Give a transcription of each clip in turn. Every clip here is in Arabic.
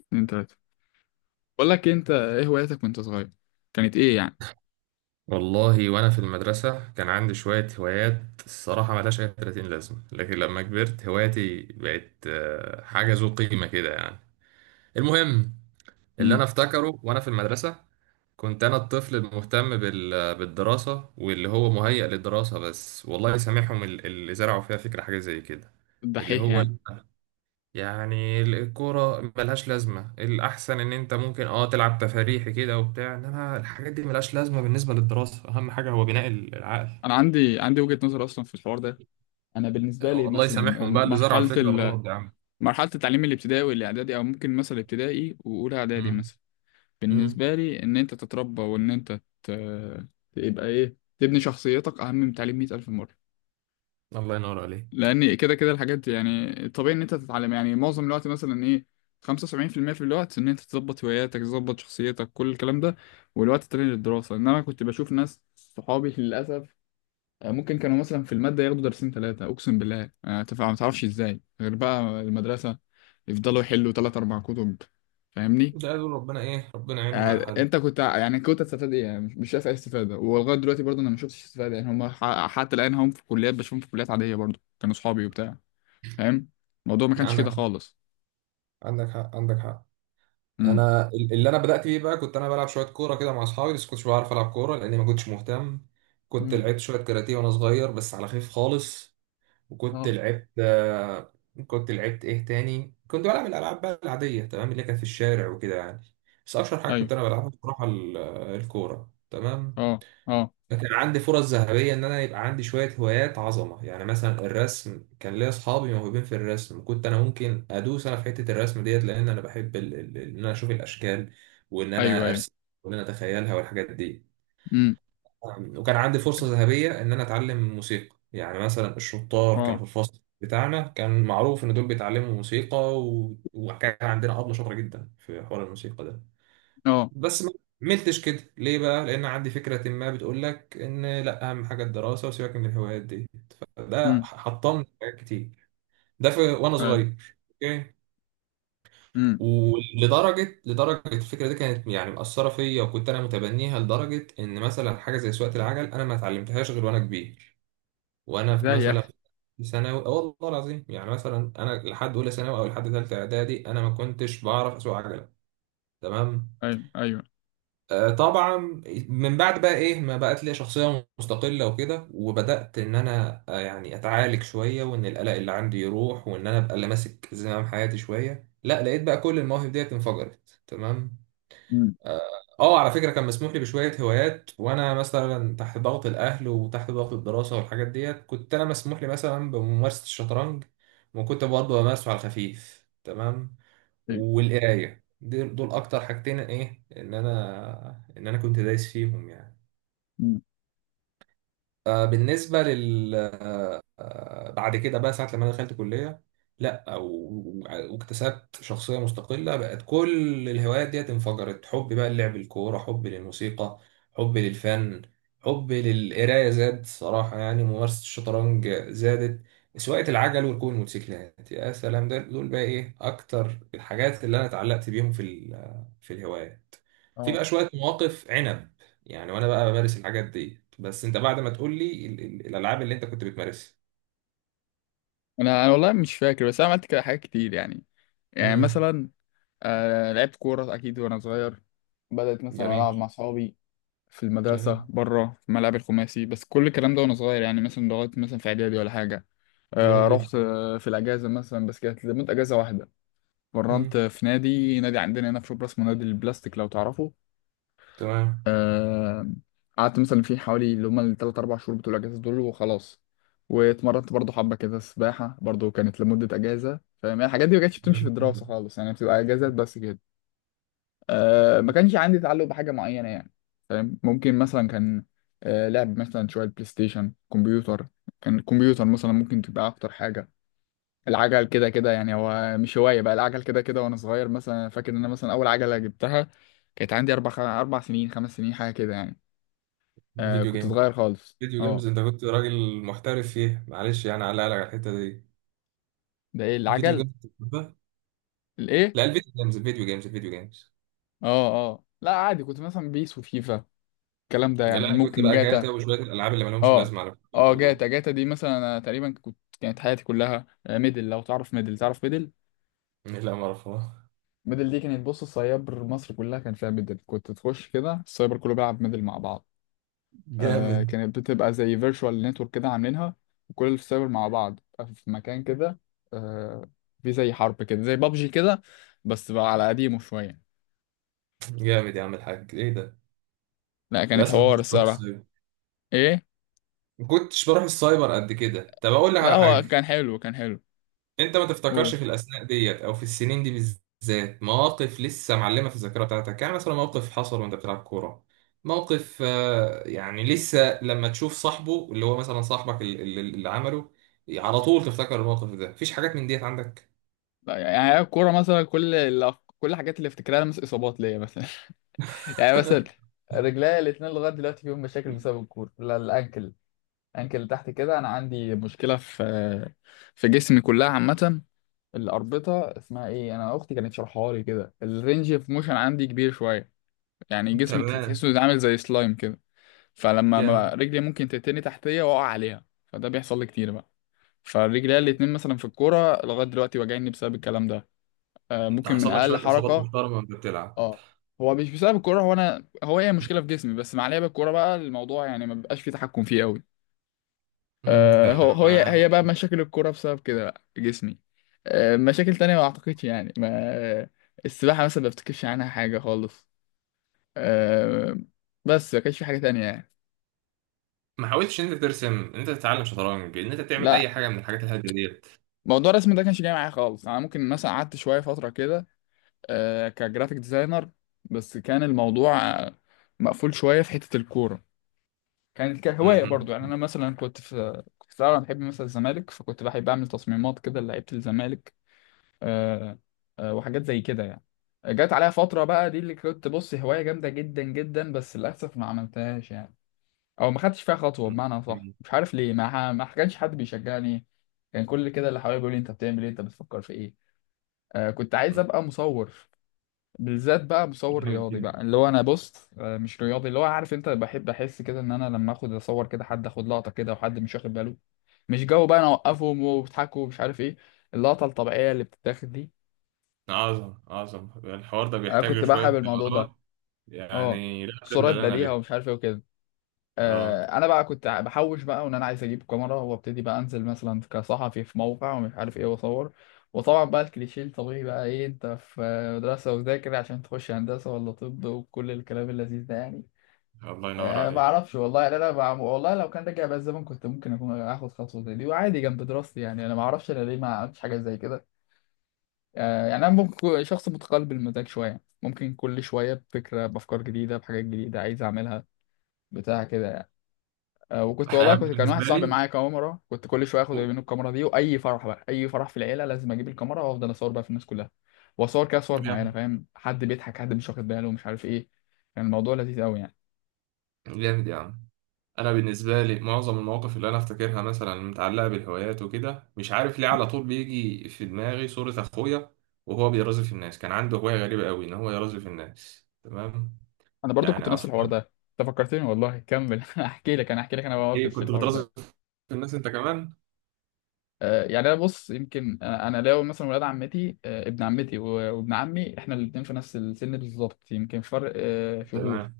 اتنين تلاتة. بقول لك إيه، انت ايه هواياتك وانت صغير؟ كانت ايه يعني؟ والله وانا في المدرسه كان عندي شويه هوايات الصراحه ملهاش اي 30 لازمه، لكن لما كبرت هواياتي بقت حاجه ذو قيمه كده يعني. المهم، اللي انا امم. افتكره وانا في المدرسه كنت انا الطفل المهتم بالدراسه واللي هو مهيأ للدراسه بس. والله سامحهم اللي زرعوا فيها فكره حاجه زي كده، اللي الدحيح هو يعني. يعني الكورة ملهاش لازمة، الأحسن إن أنت ممكن تلعب تفاريحي كده وبتاع، إنما الحاجات دي ملهاش لازمة بالنسبة للدراسة، أهم حاجة هو بناء العقل. انا عندي وجهة نظر اصلا في الحوار ده. انا بالنسبة لي الله مثلا يسامحهم بقى اللي زرعوا مرحلة الفكرة ال... الغلط دي يا عم. مرحلة التعليم الابتدائي والاعدادي او ممكن مثلا ابتدائي واولى اعدادي مم. مثلا. مم. بالنسبة لي ان انت تتربى تبقى ايه، تبني شخصيتك اهم من تعليم 100,000 مرة. الله ينور عليك. لان كده كده الحاجات دي يعني طبيعي ان انت تتعلم، يعني معظم الوقت مثلا ايه، 75% في المية في الوقت ان انت تظبط هواياتك تظبط شخصيتك كل الكلام ده، والوقت التاني للدراسه. انما كنت بشوف ناس صحابي للاسف ممكن كانوا مثلا في الماده ياخدوا درسين ثلاثه، اقسم بالله ما تعرفش ازاي، غير بقى المدرسه يفضلوا يحلوا ثلاث اربع كتب. فاهمني؟ ده قالوا ربنا إيه؟ ربنا يعينهم على حالهم. انت كنت هتستفاد ايه يعني؟ مش شايف اي استفاده، ولغايه دلوقتي برضه انا ما شفتش استفاده. يعني هم حتى الان هم في كليات، بشوفهم في كليات عاديه برضه كانوا صحابي وبتاع. فاهم؟ الموضوع ما كانش كده عندك حق، خالص. عندك حق عندك حق. امم. أنا اللي أنا بدأت بيه بقى كنت أنا بلعب شوية كورة كده مع أصحابي، بس كنتش بعرف ألعب كورة لأني ما كنتش مهتم. كنت امم. لعبت شوية كاراتيه وأنا صغير بس على خفيف خالص. وكنت اه. لعبت كنت لعبت ايه تاني، كنت بلعب الالعاب بقى العاديه تمام اللي كانت في الشارع وكده يعني. بس اشهر حاجه ايوه. كنت انا بلعبها بصراحه الكوره تمام. اه اه. فكان عندي فرص ذهبيه ان انا يبقى عندي شويه هوايات عظمه، يعني مثلا الرسم، كان ليا اصحابي موهوبين في الرسم، كنت انا ممكن ادوس انا في حته الرسم ديت لان انا بحب ان انا اشوف الاشكال وان ايوه انا ايوه. ارسم وان انا اتخيلها والحاجات دي. امم. نعم. وكان عندي فرصة ذهبية إن أنا أتعلم موسيقى، يعني مثلا الشطار كانوا اه في الفصل بتاعنا كان معروف إن دول بيتعلموا موسيقى وكان عندنا أبلة شاطرة جدا في حوار الموسيقى ده. اه. بس ما عملتش كده ليه بقى؟ لأن عندي فكرة ما بتقول لك إن لأ، أهم حاجة الدراسة وسيبك من الهوايات دي. فده امم. حطمني في حاجات كتير. وأنا ايوه. صغير أوكي. امم. لدرجة الفكرة دي كانت يعني مأثرة فيا وكنت أنا متبنيها، لدرجة إن مثلا حاجة زي سواقة العجل أنا ما اتعلمتهاش غير وأنا كبير. وانا في ازاي يا مثلا اخي؟ في ثانوي آه والله العظيم، يعني مثلا انا لحد اولى ثانوي او لحد ثالثه اعدادي انا ما كنتش بعرف اسوق عجله، تمام؟ ايوه ايوه. آه طبعا. من بعد بقى ايه ما بقت لي شخصيه مستقله وكده، وبدات ان انا آه يعني اتعالج شويه وان القلق اللي عندي يروح وان انا ابقى اللي ماسك زمام حياتي شويه، لا لقيت بقى كل المواهب ديت انفجرت تمام. امم. اه. على فكره كان مسموح لي بشويه هوايات وانا مثلا تحت ضغط الاهل وتحت ضغط الدراسه والحاجات ديت، كنت انا مسموح لي مثلا بممارسه الشطرنج، وكنت برضه بمارسه على الخفيف تمام. ايوه. والقرايه، دول اكتر حاجتين ايه ان انا كنت دايس فيهم يعني. امم. آه، بالنسبه لل بعد كده بقى ساعة لما انا دخلت كلية لا و- واكتسبت شخصية مستقلة، بقت كل الهوايات ديت انفجرت. حبي بقى للعب الكورة، حبي للموسيقى، حبي للفن، حبي للقراية زاد صراحة، يعني ممارسة الشطرنج زادت، سواقة العجل وركوب الموتوسيكلات يا سلام، ده دول بقى ايه اكتر الحاجات اللي انا اتعلقت بيهم في في الهوايات. في اه. بقى شوية مواقف عنب يعني وانا بقى بمارس الحاجات دي، بس انت بعد ما تقول لي الالعاب اللي انت كنت بتمارسها. انا والله مش فاكر، بس انا عملت كده حاجات كتير يعني. يعني امم. مثلا آه لعبت كوره اكيد وانا صغير، بدأت مثلا جميل. العب مع اصحابي في جميل. المدرسه، بره في الملعب الخماسي. بس كل الكلام ده وانا صغير يعني، مثلا لغايه مثلا في اعدادي ولا حاجه. آه جميل جدا. رحت آه في الاجازه مثلا، بس كانت لمده اجازه واحده. اتمرنت امم. في نادي عندنا هنا في شبرا اسمه نادي البلاستيك، لو تعرفه. تمام. آه، قعدت مثلا فيه حوالي اللي هما التلات أربع شهور بتوع الأجازة دول، وخلاص. واتمرنت برضه حبة كده سباحة، برضه كانت لمدة أجازة. فاهم يعني؟ الحاجات دي ما كانتش بتمشي في جميل جدا. الدراسة خالص، يعني بتبقى أجازات بس كده. أه ما كانش عندي تعلق بحاجة معينة يعني. فاهم؟ ممكن مثلا كان، أه لعب مثلا شوية بلاي ستيشن، كمبيوتر. كان الكمبيوتر مثلا ممكن تبقى أكتر حاجة. العجل كده كده يعني هو مش هواية بقى، العجل كده كده وأنا صغير. مثلا فاكر إن أنا مثلا أول عجلة جبتها كانت عندي أربع سنين، خمس سنين، حاجة كده يعني. آه فيديو كنت جيم، صغير خالص، فيديو أه. جيمز، انت كنت راجل محترف فيها معلش يعني على على الحته دي. ده إيه؟ فيديو العجل. جيمز كنت بتحبها؟ الإيه؟ لا الفيديو جيمز، الفيديو جيمز الفيديو جيمز. أه أه، لا عادي، كنت مثلا بيس وفيفا، الكلام ده لا يعني. انا كنت ممكن بقى جاتا. جاتا وشويه الالعاب اللي مالهمش أه لازمه على أه، الكمبيوتر دول. جاتا دي مثلا أنا تقريبا كنت، كانت حياتي كلها آه، ميدل. لو تعرف ميدل، تعرف ميدل؟ لا ما اعرفها. ميدل دي كانت، بص، السايبر مصر كلها كان فيها ميدل، كنت تخش كده السايبر كله بيلعب ميدل مع بعض. آه جامد. كانت بتبقى زي فيرتشوال نتورك كده عاملينها، وكل السايبر مع بعض بتبقى في مكان كده. آه في زي حرب كده، زي بابجي كده، بس بقى على قديمه شوية. جامد يا عم الحاج ايه ده. لا كانت للاسف ما حوار كنتش بروح الصراحة. السايبر. ايه؟ ما كنتش بروح السايبر قد كده. طب اقول لك لا على هو حاجه، كان حلو، كان حلو. انت ما تفتكرش قول. في الاثناء ديت او في السنين دي بالذات مواقف لسه معلمه في الذاكره بتاعتك؟ يعني مثلا موقف حصل وانت بتلعب كوره، موقف يعني لسه لما تشوف صاحبه اللي هو مثلا صاحبك اللي عمله على طول تفتكر الموقف ده. مفيش حاجات من ديت عندك؟ لا يعني هي الكورة مثلا، كل كل الحاجات اللي افتكرها مثلا اصابات ليا مثلا. يعني مثلا رجليا الاثنين لغايه دلوقتي فيهم مشاكل بسبب الكوره، لا الانكل، الانكل اللي تحت كده. انا عندي مشكله في في جسمي كلها عامه، الاربطه اسمها ايه، انا اختي كانت شرحها لي كده، الرينج اوف موشن عندي كبير شويه. يعني جسمي تمام. تحسه زي، عامل زي سلايم كده. فلما جامد. رجلي ممكن تتني تحتيه، واقع عليها، فده بيحصل لي كتير بقى. فرجليا الاتنين مثلا في الكوره لغايه دلوقتي واجعني بسبب الكلام ده. آه انت ممكن من حصل لك اقل شويه اصابات حركه. محترمه وانت بتلعب. اه هو مش بسبب الكوره، هو انا، هو هي مشكله في جسمي، بس مع لعب الكوره بقى الموضوع يعني ما بيبقاش فيه تحكم فيه قوي. مم، آه، هو هي تمام. هي بقى مشاكل الكوره بسبب كده بقى جسمي. آه، مشاكل تانية ما اعتقدش يعني، ما. السباحه مثلا ما بفتكرش عنها حاجه خالص. آه، بس ما كانش في حاجه تانية يعني. ما حاولتش ان انت ترسم، ان انت تتعلم شطرنج، ان انت تعمل لا اي حاجه من الحاجات الهاديه ديت؟ موضوع الرسم ده كانش جاي معايا خالص. انا ممكن مثلا قعدت شويه فتره كده آه، كجرافيك ديزاينر. بس كان الموضوع آه، مقفول شويه في حته الكوره. كانت كهوايه مهم. برضو يعني، انا مثلا كنت في الاول أنا بحب مثلا الزمالك، فكنت بحب اعمل تصميمات كده لعيبه الزمالك. آه، آه، وحاجات زي كده يعني. جت عليها فترة بقى، دي اللي كنت بص هواية جامدة جدا جدا، بس للأسف ما عملتهاش يعني. أو ما خدتش فيها خطوة مم. بمعنى صح، جميل. مش عارف ليه، ما كانش حد بيشجعني. كان كل كده اللي حواليا بيقول لي أنت بتعمل إيه، أنت بتفكر في إيه. آه كنت عايز مم. أبقى مصور، بالذات بقى مصور جامد رياضي جدا. بقى، اللي هو أنا بص آه مش رياضي، اللي هو عارف أنت، بحب أحس كده إن أنا لما آخد أصور كده، حد آخد لقطة كده وحد مش واخد باله، مش جو بقى أنا أوقفهم وبيضحكوا ومش عارف إيه، اللقطة الطبيعية اللي بتتاخد دي. عظم، عظم الحوار ده انا بيحتاج له كنت بقى شوية حابب الموضوع مهارات ده. اه. يعني. لا قبل صورات اللي أنا بديهة بيها. ومش عارف ايه وكده. آه. آه انا بقى كنت بحوش بقى، وان انا عايز اجيب كاميرا وابتدي بقى انزل مثلا كصحفي في موقع ومش عارف ايه واصور. وطبعا بقى الكليشيه الطبيعي بقى، ايه انت في مدرسة وذاكر عشان تخش هندسة ولا طب وكل الكلام اللذيذ ده يعني. الله ينور أه ما عليك. اعرفش والله يعني. والله لو كان رجع بقى الزمن كنت ممكن اكون اخد خطوة زي دي وعادي جنب دراستي يعني. انا ما اعرفش انا ليه ما عملتش حاجة زي كده. آه، يعني انا ممكن شخص متقلب المزاج شويه، ممكن كل شويه بفكره بافكار جديده، بحاجات جديده عايز اعملها، بتاع كده يعني. أه وكنت والله أنا كنت، كان واحد بالنسبة صاحبي لي. معايا كاميرا، كنت كل شويه اخد منه الكاميرا دي، واي فرح بقى، اي فرح في العيله لازم اجيب الكاميرا وافضل اصور بقى في الناس كلها، واصور كده صور معينه، جامد. فاهم، حد بيضحك حد مش واخد باله مش عارف ايه. كان الموضوع لذيذ قوي يعني. جامد يا عم. أنا بالنسبة لي معظم المواقف اللي أنا أفتكرها مثلا متعلقة بالهوايات وكده، مش عارف ليه على طول بيجي في دماغي صورة أخويا وهو بيرازف الناس. كان عنده هواية غريبة أوي إن هو يرازف الناس تمام. انا برضو كنت يعني نفس الحوار أفكار. ده. انت فكرتني والله، كمل. احكي لك انا، احكي لك انا إيه، مواقف في كنت الحوار بترازف ده. الناس أنت كمان؟ آه، يعني انا بص، يمكن أنا لو مثلا ولاد عمتي آه، ابن عمتي وابن عمي، احنا الاثنين في نفس السن بالظبط، يمكن فرق آه، تمام. شهور.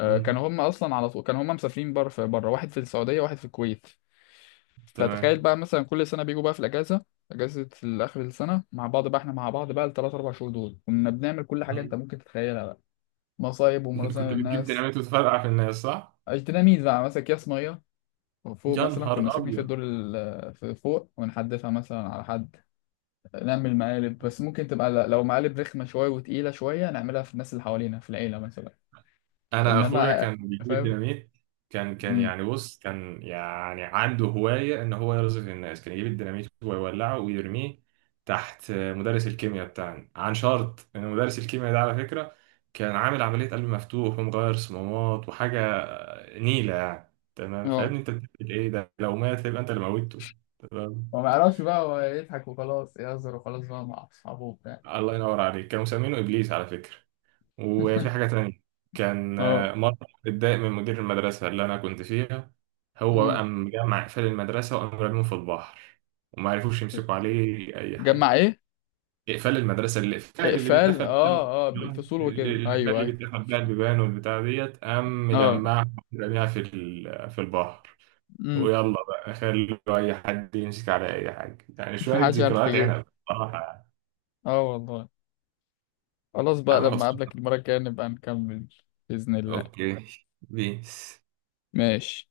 آه، مم. كانوا هم اصلا على طول كانوا هم مسافرين بره، في بره واحد في السعوديه واحد في الكويت. تمام. فتخيل بقى مثلا كل سنه بيجوا بقى في الاجازه، اجازه اخر السنه، مع بعض بقى. احنا مع بعض بقى الثلاث اربع شهور دول كنا بنعمل كل حاجه انت مم. ممكن تتخيلها بقى. مصايب ومراسم كنت بتجيب للناس. ديناميت وتفرقع في الناس صح؟ اجتناميز بقى، مثلا اكياس ميه، وفوق يا مثلا نهار كنا ساكنين ابيض. في فوق، ونحدفها مثلا على حد. نعمل مقالب، بس ممكن تبقى لو مقالب رخمة شوية وتقيلة شوية، نعملها في الناس اللي حوالينا في العيلة مثلا. انا اخويا إنما كان بيجيب فاهم. الديناميت، كان امم. يعني بص كان يعني عنده هوايه ان هو يرزف الناس، كان يجيب الديناميت ويولعه ويرميه تحت مدرس الكيمياء بتاعنا. عن شرط ان مدرس الكيمياء ده على فكره كان عامل عمليه قلب مفتوح ومغير صمامات وحاجه نيله يعني، تمام؟ اه. فابني انت بتعمل ايه ده؟ لو مات هيبقى انت اللي موتته، تمام؟ هو ما يعرفش بقى، هو يضحك وخلاص، يهزر وخلاص بقى مع أصحابه وبتاع. الله ينور عليك. كانوا مسمينه ابليس على فكره. وفي حاجة تانية، كان اه. مرة اتضايق من مدير المدرسة اللي أنا كنت فيها، هو امم. بقى مجمع إقفال المدرسة وقام رميهم في البحر، وما عرفوش يمسكوا عليه أي جمع حاجة. إيه؟ إقفال المدرسة، الإقفال اللي إقفال، اه اه بالفصول وكده، الإقفال أيوه اللي أيوه. بيتقفل بقى البيبان والبتاع ديت، قام اه. مجمعها رميها في في البحر، امم. ويلا بقى خلوا أي حد يمسك على أي حاجة. يعني شوية محدش عارف ذكريات يجيبه. عنب بصراحة يعني. اه والله. خلاص يا بقى، عم لما خلصنا. أقابلك المرة الجاية نبقى نكمل. بإذن الله. أوكي. بيس. ماشي.